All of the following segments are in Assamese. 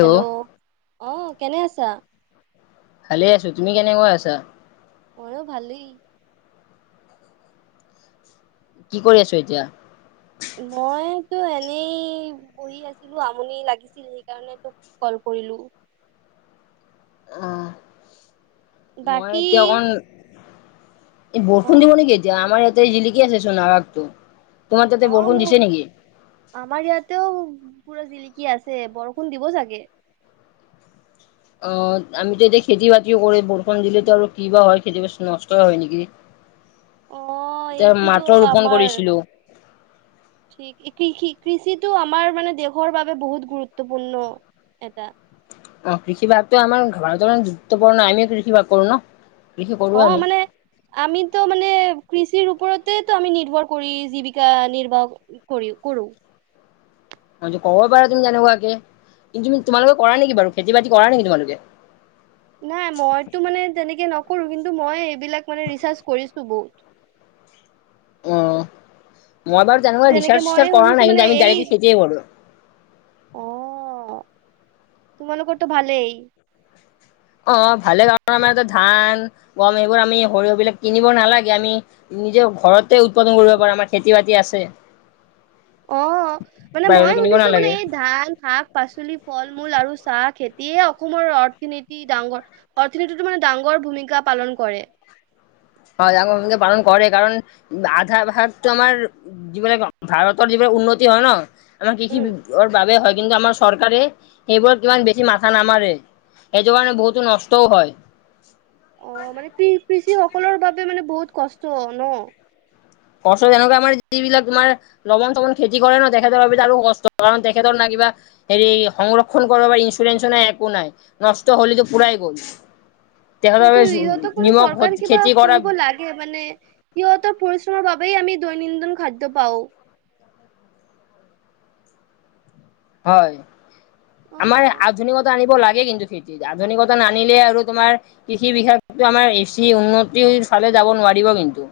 হেল্ল' অ কেনে আছা। ভালে আছো তুমি কেনেকৈ আছা। মইও ভালেই কি কৰি আছো এতিয়া। মইতো এনেই বহি আছিলো আমনি লাগিছিল সেইকাৰণ তোক কল ক কৰিলো। আহ মই বাকী এতিয়া অকণ অ বৰষুণ দিব নেকি এতিয়া আমাৰ ইয়াতে এই জিলিকি আছে চোন আকাশটো তোমাৰ তাতে অ বৰষুণ মোৰ দিছে নেকি আমাৰ ইয়াতেও পুৰা জিলিকি আছে বৰষুণ দিব চাগে। অ আমিতো এতিয়া খেতি বাতিও কৰি বৰষুণ দিলেতো আৰু কি বা হয় খেতি বাতি নষ্টই হয় নেকি? অ এতিয়া এইটোতো মাত্ৰ ৰোপন আমাৰ কৰিছিলো। ঠিক কৃষি কৃষিটো আমাৰ মানে দেশৰ বাবে বহুত গুৰুত্বপূৰ্ণ। এটা। অ, কৃষি ভাগতটো আমাৰ ঘৰত গুৰুত্বপূৰ্ণ আমিও কৃষি ভাগ কৰো ন। কৃষি অ, কৰোৱে আমি মানে আমিতো মানে কৃষিৰ ওপৰত তে তু আমি নিৰ্ভৰ কৰি জীৱিকা নিৰ্বাহ কৰি কৰো। কব পাৰা তুমি তেনেকুৱা কে। কিন্তু তোমালোকে কৰা নেকি বাৰু খেতি-বাতি কৰা নেকি তোমালোকে? নাই মইতো মানে তেনেকে নকৰো। কৰো কিন্তু মই এইবিলাক মানে ৰিচাৰ্চ কৰিছো বহুত। উম। মই বাৰু যেনেকে তেনেকুৱাৰিচাৰ মই চাৰ কৰা শুনিছো নাই মানে কিন্তু এই আমি খেতিয়ে কৰো। অ তোমালোকৰতো ভালে। অ, ভালে কাৰণ আমাৰতে ধান গম এইবোৰ আমি সৰিয়হবিলাক কিনিব নালাগে আমি নিজে ঘৰতে উৎপাদন কৰিব পাৰে আমাৰ খেতি বাতি আছে। অ, মানে মই বাহিৰলৈ কিনিব শুনিছো মানে নালাগে এই ধান শাক পাচলি ফল- মূল আৰু চাহ খেতিয়ে অসমৰ অৰ্থনীতি ডাঙৰ অৰ্থনীতিতো মানে ডাঙৰ ভূমিকা পালন কৰে। হয়কে পালন কৰে কাৰণ আধা ভাগটো আমাৰ যিবিলাক ভাৰতৰ যিবিলাক উন্নতি হয় ন, আমাৰ উম কৃষিৰ বাবে হয়। কিন্তু আমাৰ চৰকাৰে সেইবোৰত কিমান বেছি মাথা নামাৰে। এই টো কাৰণে বহুতো নষ্টও হয়। অ, মানে কৃ- কৃষিসকলৰ বাবে মানে বহুত কষ্ট ন। কষ্ট তেনেকুৱা আমাৰ যিবিলাক তোমাৰ লমন চপন খেতি কৰে ন তেখেতৰ বাবে আৰু কষ্ট কাৰণ তেখেতৰ লা বা হেৰি সংৰক্ষণ কৰ বা ইন্সুৰেন্সো নাই একো নাই, নষ্ট হলেতো পুৰাই গ'ল। তেখেতৰ কিন্তু বাবে ইহঁতৰ কোনো নিমখ চৰকাৰ কিবা খেতি কৰা কৰিব লাগে মানে সিহঁতৰ পৰি বাবেই আমি দৈনন্দিন খাদ্য পাওঁ। হয়। আমাৰ অ আধুনিকতা আনিব লা গে কিন্তু খেতিত, আধুনিকতা নানিলে আৰু তোমাৰ কৃষি বিষয়ো আমাৰ বেছি উন্নতি চালে যাব নোৱাৰিব কিন্তু।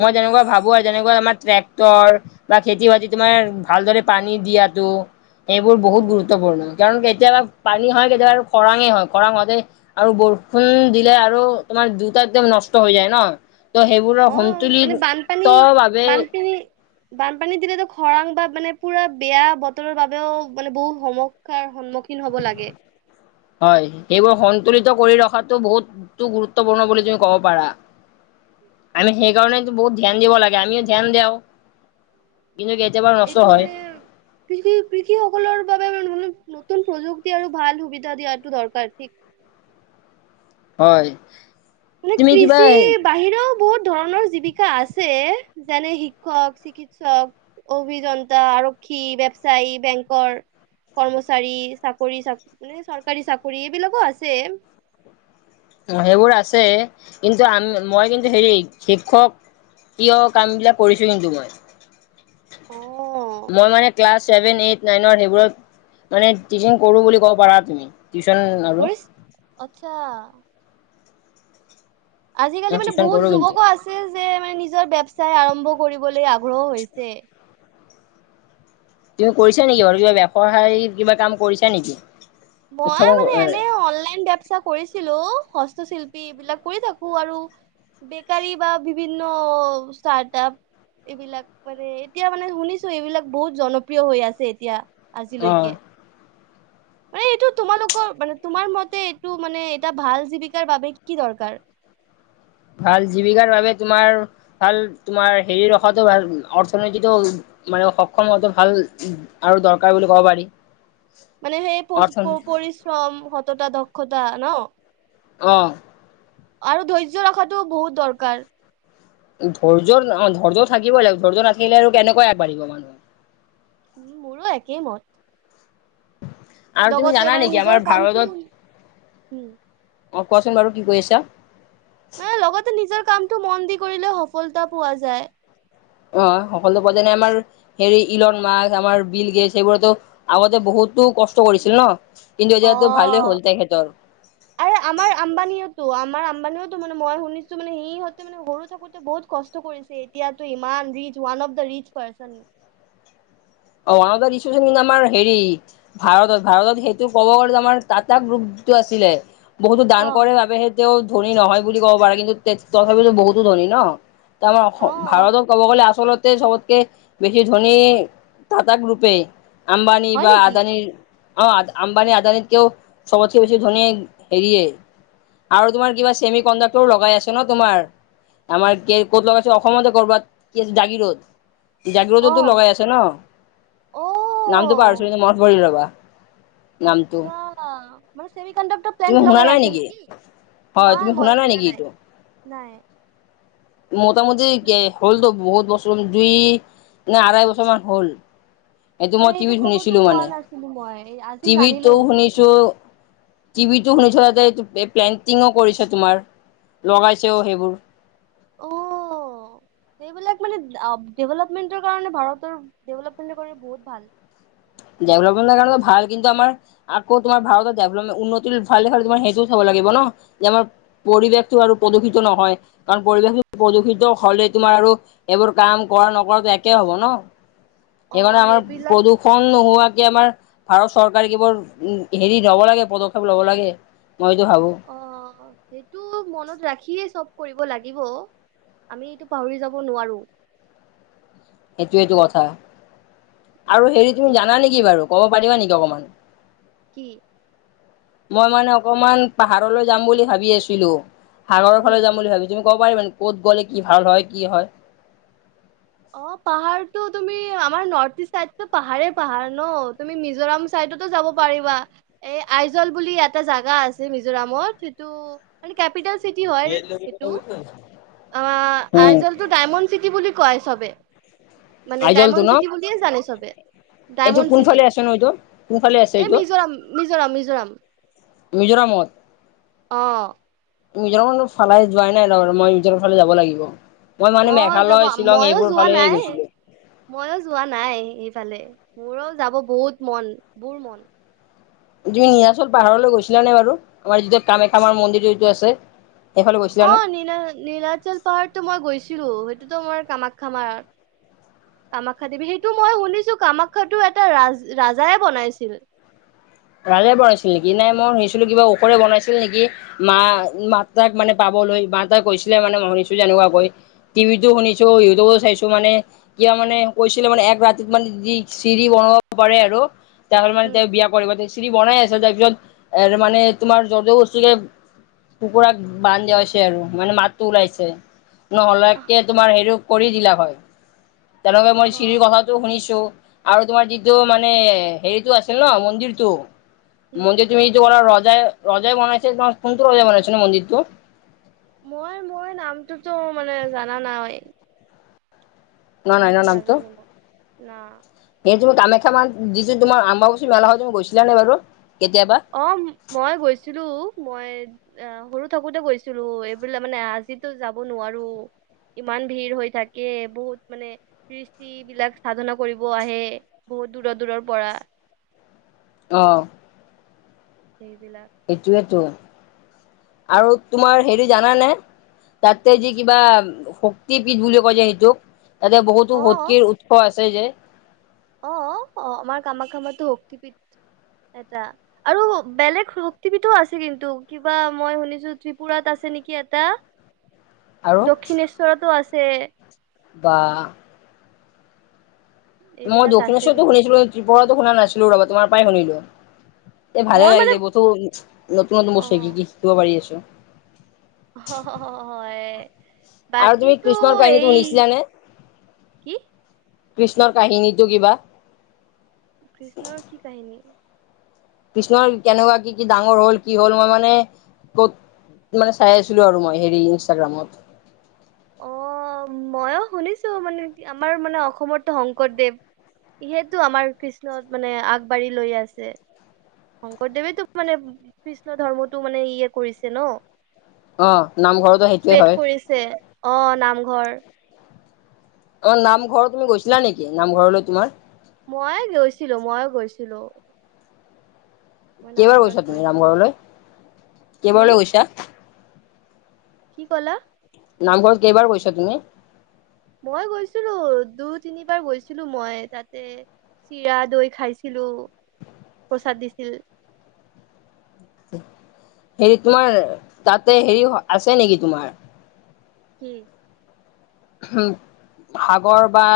মই তেনেকুৱা ভাবো আৰু যে কোৱা আমাৰ ট্ৰেক্টৰ বা খেতি-বাতি তোমাৰ ভালদৰে পানী দিয়াটো এইবোৰ অ বহুত গুৰুত্বপূৰ্ণ। কাৰণ কেতিয়াবা পানী হয়, কেতিয়াবা আৰু খৰাঙ হয়, খৰাং হতে আৰু বৰষুণ দিলে আৰু ত মাৰ দুটা একদম নষ্ট হৈ যায় ন, ত অ সেইবোৰৰ মানে সন্তুলিত বানপানী ভাবে বানপানী বানপানী দিলেতো খৰাং বা মানে পুৰা বেয়া বতৰৰ বাবেও মানে বহু সমস্যা সন্মুখী হয়। এইবোৰ সন্তুলিত কৰি ৰখাটো বহুতো গুৰুত্বপূৰ্ণ বুলি তুমি ক'ব পাৰা। আমি ঠিক ঠিক সেইকাৰনেটো বহুত ধ্যান দিব লাগে, আমিও ধ্যান দেওঁ। এইটো মানে কৃষি -কৃষি সকলৰ বাবে ম মলো নতুন প্ৰযুক্তি আৰু ভাল সুবিধা দিয়াটো দৰকাৰ ঠিক হয়। মানে তুমি কিবা কৃষি বাহিৰেও বহুত ধৰণৰ জীৱিকা আছে যেনে শিক্ষক, চিকিৎসক, অভিযন্তা, আৰক্ষী ক্ষি, ব্যৱসায়ী, বেংকৰ। কৰ্মচাৰী, চাকৰি চা মানে চৰকাৰী চাকৰি এইবিলাকো আছে। সেইবোৰ আছে কিন্তু আম মই কিন্তু হেৰি শিক্ষক কিয় কামবিলাক কৰিছো কিন্তু মই, মই কৰিছ মানে ক্লাছ ছেভেন, এইট, নাইনৰ সেইবোৰত মানে টিচিঙ কৰো বুলি কব পাৰা তুমি। টিউচন আৰু কৰি আচ্ছা। মই আজিকালি মানে টিউচন বহুত কৰো কিন্তু যুৱকো আছে যে মানে নিজৰ ব্যৱসায় আৰম্ভ কৰিবলৈ আগ্ৰহ হৈছে। তুমি কৰিছা নেকি বাৰু কিবা ব্যৱসায় কিবা কাম কৰিছা নেকি? মই উত্থাপন মানে এনে অ অনলাইন বেৱচায় কৰিছিলো। ক শিল্পী এইবিলাক কৰি থাকো আৰু। বেকাৰি বা বিভিন্ন ষ্টাৰ্ট আপ। এইবিলাক মানে এতিয়া মানে শুনিছো এইবিলাক বহুত জনপ্ৰিয় হৈ আছে এতিয়া। আজিলৈকে? পাই এইটো তোমালোকৰ মানে তোমাৰ মতে এইটো মানে এটা ভাল জীৱিকাৰ বাবে কি দৰকাৰ? [unintelligible] ভাল জীৱিকাৰ বাবে তোমাৰ ভাল তোমাৰ হেৰি ৰখাটো ভাল অৰ্থনীতিটো মানে সক্ষম হোৱাটো ভাল আৰু দৰকাৰ বুলি ক'ব পাৰি। মানে সেই প অৰ্থ -পৰিশ্ৰম, সতটা, দক্ষতা ন। অহ। আৰু ধৈৰ্য ৰখাটো বহুত দৰকাৰ। ধৈৰ্যৰ অ ধৈৰ্য থাকিবই লাগ ধৈৰ্য্য নাথাকিলে আৰু কেনেকৈ আগবাঢ়িব মানুহ। উম মোৰো একেইমত। আৰু তুমি জানা নেকি নিজৰ আমাৰ কামটো উম ভাৰতত অ কোৱাচোন বাৰু কি কৰি আছা? মান লগতে নিজৰ কামটো মন দি কৰিলে সফলতা পোৱা যায়। অ সকলো পোৱা যেনে আমাৰ হেৰি ইলন মাছ, আমাৰ বিল গেছ সেইবোৰতো আগতে বহুত হুতো কষ্ট কৰিছিল ন। ইন্দু অ দিয়াতটো ভালে হ'ল তেখেতৰ। মানেওো মানে মই শুনিছো মানে সিহতে মানে সৰু থাকোতে বহুত কষ্ট কৰিছে এতিয়াতো ইমান ৰিচ ওান। চপ দৰি ৰিচ পাৰচন। অ ওৱান অ কিন্তু আমাৰ হেৰি ভাৰত ভাৰত সেইটো ক'ব গ'লে আম টা গ্ৰুপ। আছিলে? বহুতো দান অ কৰে বাবে সেই তেওঁ ধনী নহয় বুলি ক'ব পাৰে কিন্তু তথাপিতো বহুতো ধনী ন। আমাৰ অ অসম অ ভাৰতত ক'ব গ'লে আচলতে চবতকে বেছি ধনী। টাটা গ্ৰুপে আম্বানী হয় বা নেকি আদানীৰ। অ আম্বানি আদানী কও সবতে বেছি ধনীয়ে হেৰিয়ে। আৰু তোমাৰ কিবা চেমি কণ্ডাক্টৰ লগাই আছে ন তোমাৰ। আমাৰ কি ক'ত লগাইচো আমাৰ অসমতে কৰবাত কি আছে জাগিৰোত। অ জাগ্ৰততো লগাই আছে ন। অ নামটো পাহৰিছো মানে মনট কৰি ৰবা। নামটো আচ্ছা ম ক প্ণ্ট তুমি শুনা লগাই নাই আছে নেকি। হয় তুমি শুনা নাই নেকি এইটো। নাই মোটামুটি হ'লতো বহুত বছৰ দুই নে আঢ়াই বছৰ মান হ'ল। মই মানে এইটো টিভিত খবৰটো শুনিছিলো মানে পোৱা নাছিলো মই আজি জানিলো তোমাৰ পৰা। কি ভিটো অ। শুনি থতে। পেইণ্টিঙো কৰিছে তোমাৰ লগাইছেও সেইবোৰ? অ সেইবো। সেই বিলাক মানে ডেভলা কাৰনে মানে বহোত ভাল। ডেভলপমেণ্টৰ কাৰণো ভাল কিন্তু আমাৰ আমাৰ ভাৰতভপমে উন্নতিৰ ভাল দে তোম সেইটো হ'ব লাগে। মাৰ পৰিৱেশটো আৰু প্ৰদূষিত নহয় কাৰণ পৰিৱেশ প্ৰদূষিত হলে তোমাৰ। আৰু এইবোৰ কাম কৰা নকো একে হব ন অ সেইকাৰণে আমাৰ সেইবিলাক প্ৰদূষণ। নোহোৱাকে আমাৰ ভাৰত চৰকাৰে কেৱোৰ উ হেৰি লব লাগে পদক্ষেপ লব লাগে। মইতো ভাবো অ সেইটো মনত ৰাখিয়ে চব। কৰিব লাগিব আমি এইটো পাহৰি যাব নোৱাৰো? এইেইটো এইটো কথা আৰু অ হেৰি তুমি ঠিক জানা ঠিক নেকি বাৰু ক'ব পাৰিবা নেকি অকমান। কি মই মানে অকমান পাহাৰলৈ যাম বুলি ভাবি আছিলো, সাগৰৰ উম। ফালে যাম বুলি ভাবিছো। ক'ব পাৰি মানে ক'ত গ'লে কি ভাল হয় কি হয়। অ পাহাৰটো তুমি আমাৰ নৰ্থ ইষ্ট চাইদটো পাহাৰ পাহাৰ ন। তুমি মিজোৰাম চাইডতো যাব পাৰিবা। এই আইজল বুলি এটা জাগা আছে মিজোৰামত, সেইটো কেপিতেল চিটি হয় সেইটো। উম আইজলটো ডাইমণ্ড চিটি বুলি কয়। চব মানে আইজলটো ডায়মণ্ড ন চিটি বুলিয়ে জানে চবে। এইটো ডায়মণ্ড চিটি, কোনফালে আছে ন এইটো কোনফালে আছে এই এইটো মিজোৰাম মিজোৰাম মিজোৰাম। মিজোৰামত? অ। মিজোৰামো ফালে যোৱাই নাই, মই মিজোৰাম ফালে যাব লাগিব। মই মানে অ যাব মেঘালয় শ্বিলং মইয়ো এইবোৰ যোৱা ফালেহে নাই, গৈছিলো মইয়ো যোৱা নাই ফালে, ‌মোৰো যাব বহুত মন বোৰ মন। তুমি নিৰাচল পাহাৰলৈ গৈছিলা নে বাৰু, আমাৰ যিটো কামাখ্যামাৰ মন্দিৰ যিটো আছে? সেইফালে অ গৈছিলানে? নীল নীলাচল পাহাৰতো মই গৈছিলো। সেইটোতো মই কামাখ্যামাৰ কামাখ্যা দেৱী। সেইটো মই শুনিছো কামাখ্যাটো এটা ৰাজ ৰাজাই বনাইছিল। [inaudible] ৰাে বনাইছিল নেকি। নাই মই শুনিছিলো কিবা ওখৰে বনাইছিল নেকি, মা মাত তাক মানে পাব ম এটা গৈছিলে মানে শুনিছো যেনেকুৱাকৈ। টিভিটো শুনিছো, ইউটিউবো চাইছো মানে, ক মানে কৈছিলে মানে এক ৰাতিত মানে যদি চিৰি বনাব পাৰে আৰু তেনেহ'লে মানে উম তেওঁ বিয়া কৰিব। চিৰি বনাই আছে, তাৰ পিছত এ মানে তোমাৰ জ বস্তুকে কুকুৰাক বান দিয়া হৈছে আৰু মানে মাতটো ওলাইছে। নহলেকে তোমাৰ হেৰি কৰি দিলা হয়। তেনেকে মই চিৰিৰ কথাটো শুনিছোঁ, আৰু তোমাৰ যিটো মানে হেৰিতটো আছিল ন মন্দিৰটো। উম মন্দিৰ তুমিটো কৰা ৰজাই ৰজাই বনাইছে ন, কোনটো ৰজাই বনাইছ ন মন্দিৰটো? মই মই নামটোতো মানে জানা নাই। ন নাই নামটো ন নাজানোঁ মই না। মই কামাখ্যা মান দিছোঁ, তোমাৰ আম্বচ মেলা হয় য মই গৈছিলা নে বাৰু? কেতিয়াবা অ মই গৈছিলোঁ। মই অ সৰু থাকোতে গৈছিলোঁ। এইবিল মানে আজিতো যাব নোৱাৰোঁ। ইমান ভিৰ হৈ থাকে, বহুত মানে কৃষ্টি বিলাক সাধনা কৰিব আহে। বহু বহু দূৰৰ দূৰৰ পৰা। অহ। সেইবিলাক এইটোৱেটো। [inaudible] আৰু তোমাৰ হেৰি জানানে, তাতে যি কিবা শক্তি পীঠ বুলি কয় যে সেইটোক, এতিয়া বহুতো শক্তিৰ উৎস আছে যে।। অ অ অ আমাৰ কামাখ্যামাতো শক্তিপীঠ, এটা আৰু বেলেগ শক্তিবিধো আছে কিন্তু, কিবা মই শুনিছোঁ ত্ৰিপুৰাত আছে। দিছে নেকি এটা, আৰু দক্ষিণেশ্বৰতো আছে বা, মই এইবিলাক আছে দক্ষিণেশ্বৰতো কিন্তু শুনিছিলোঁ, ত্ৰিপুৰাতো শুনা নাছিলো, তোমাৰ পৰাই শুনিলোঁ। এই ভালে মই মানে লাগিলে বহু নতুন নতুন বস্তু অ শিকি শিকিব পাৰি আছোঁ। অ হয়। আৰু তুমি বাকীতো কৃষ্ণৰ কাহিনীটো এই শুনিছিলানে? কি কৃষ্ণৰ কাহিনীটো কিবা? কৃষ্ণৰ কি কাহিনী? কৃষ্ণৰ কেনেকুৱা কি কি ডাঙৰ হ'ল, কি হ'ল মই মানে ক'ত। মানে চাই আছিলোঁ আৰু মই হেৰি ইনষ্টাগ্ৰামত। অ মইয়ো শুনিছোঁ মানে আমাৰ মানে অসমতো শংকৰদেৱ- যিহেটো আমাৰ কৃষ্ণত মানে আগবাঢ়ি লৈ আছে। শংকৰদেৱে তোক মানে কৃষ্ণ ধৰ্মটো মানে ইয়ে কৰিছে ন- অ নামঘৰতো সেইটোৱে স্প্ৰেড হয় কৰিছে আহ নামঘৰ- তমাৰ নামঘৰ তুমি গৈছিলা নেকি নামঘৰলৈ তোমাৰ- মইয়ে গৈছিলোঁ ময়ো গৈছিলোঁ। কেইবাৰ গৈছা তুমি নামঘৰলৈ হম কেইবাৰলৈ গৈছা কি কলা? নামঘৰত কেইবাৰ কৈছা তুমি? মই গৈছিলোঁ দুই তিনিবাৰ গৈছিলোঁ মই তাতে- চিৰা, দৈ খাইছিলোঁ প্ৰসাদ দিছিল। হেৰি তোমাৰ তাতে হেৰি আছে নেকি তোমাৰ- কি? উম সাগৰ বা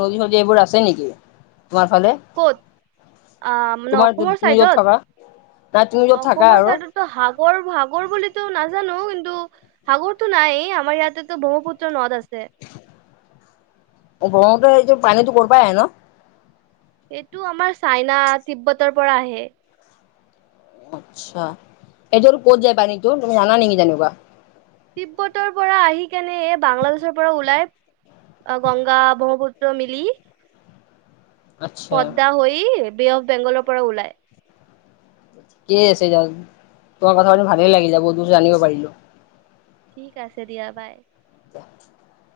নদী চদী এইবোৰ আছে নেকি? তোমাৰ ফালে ক'ত আহ মানে তোমাৰ অসমৰ তুমি য'ত থকা নাই তুমি চাইডত- য'ত থাকা অসমৰ আৰু ছাইডতো সাগৰ সাগৰ বুলিতো নাজানোঁ কিন্তু সাগৰটো নাই আমাৰ ইয়াতেতো ব্ৰহ্মপুত্ৰ নদ আছে। ব্ৰহ্মপুত্ৰৰ এইটো পানীতটো কৰ পৰা আহে ন এইটো আমাৰ চাইনা তিব্বতৰ পৰা আহে ন। আচ্ছা এইযোৰ ক'ত যায় পানীটো তুমি জানা নেকি তেনেকুৱা- তিব্বতৰ পৰা আহি কেনে এ বাংলাদেশৰ পৰা ওলাই। গংগা, ব্ৰহ্মপুত্ৰ, মিলি, - আচ্ছা পদদা হৈ বে অফ বেংগলৰ পৰা ওলাই। ঠিক আছে দিয়ক তোমাৰ কথা পাতি ভালেই লাগিল বহুত জানিব পাৰিলো। ঠিক আছে দিয়া বাই। [inaudible]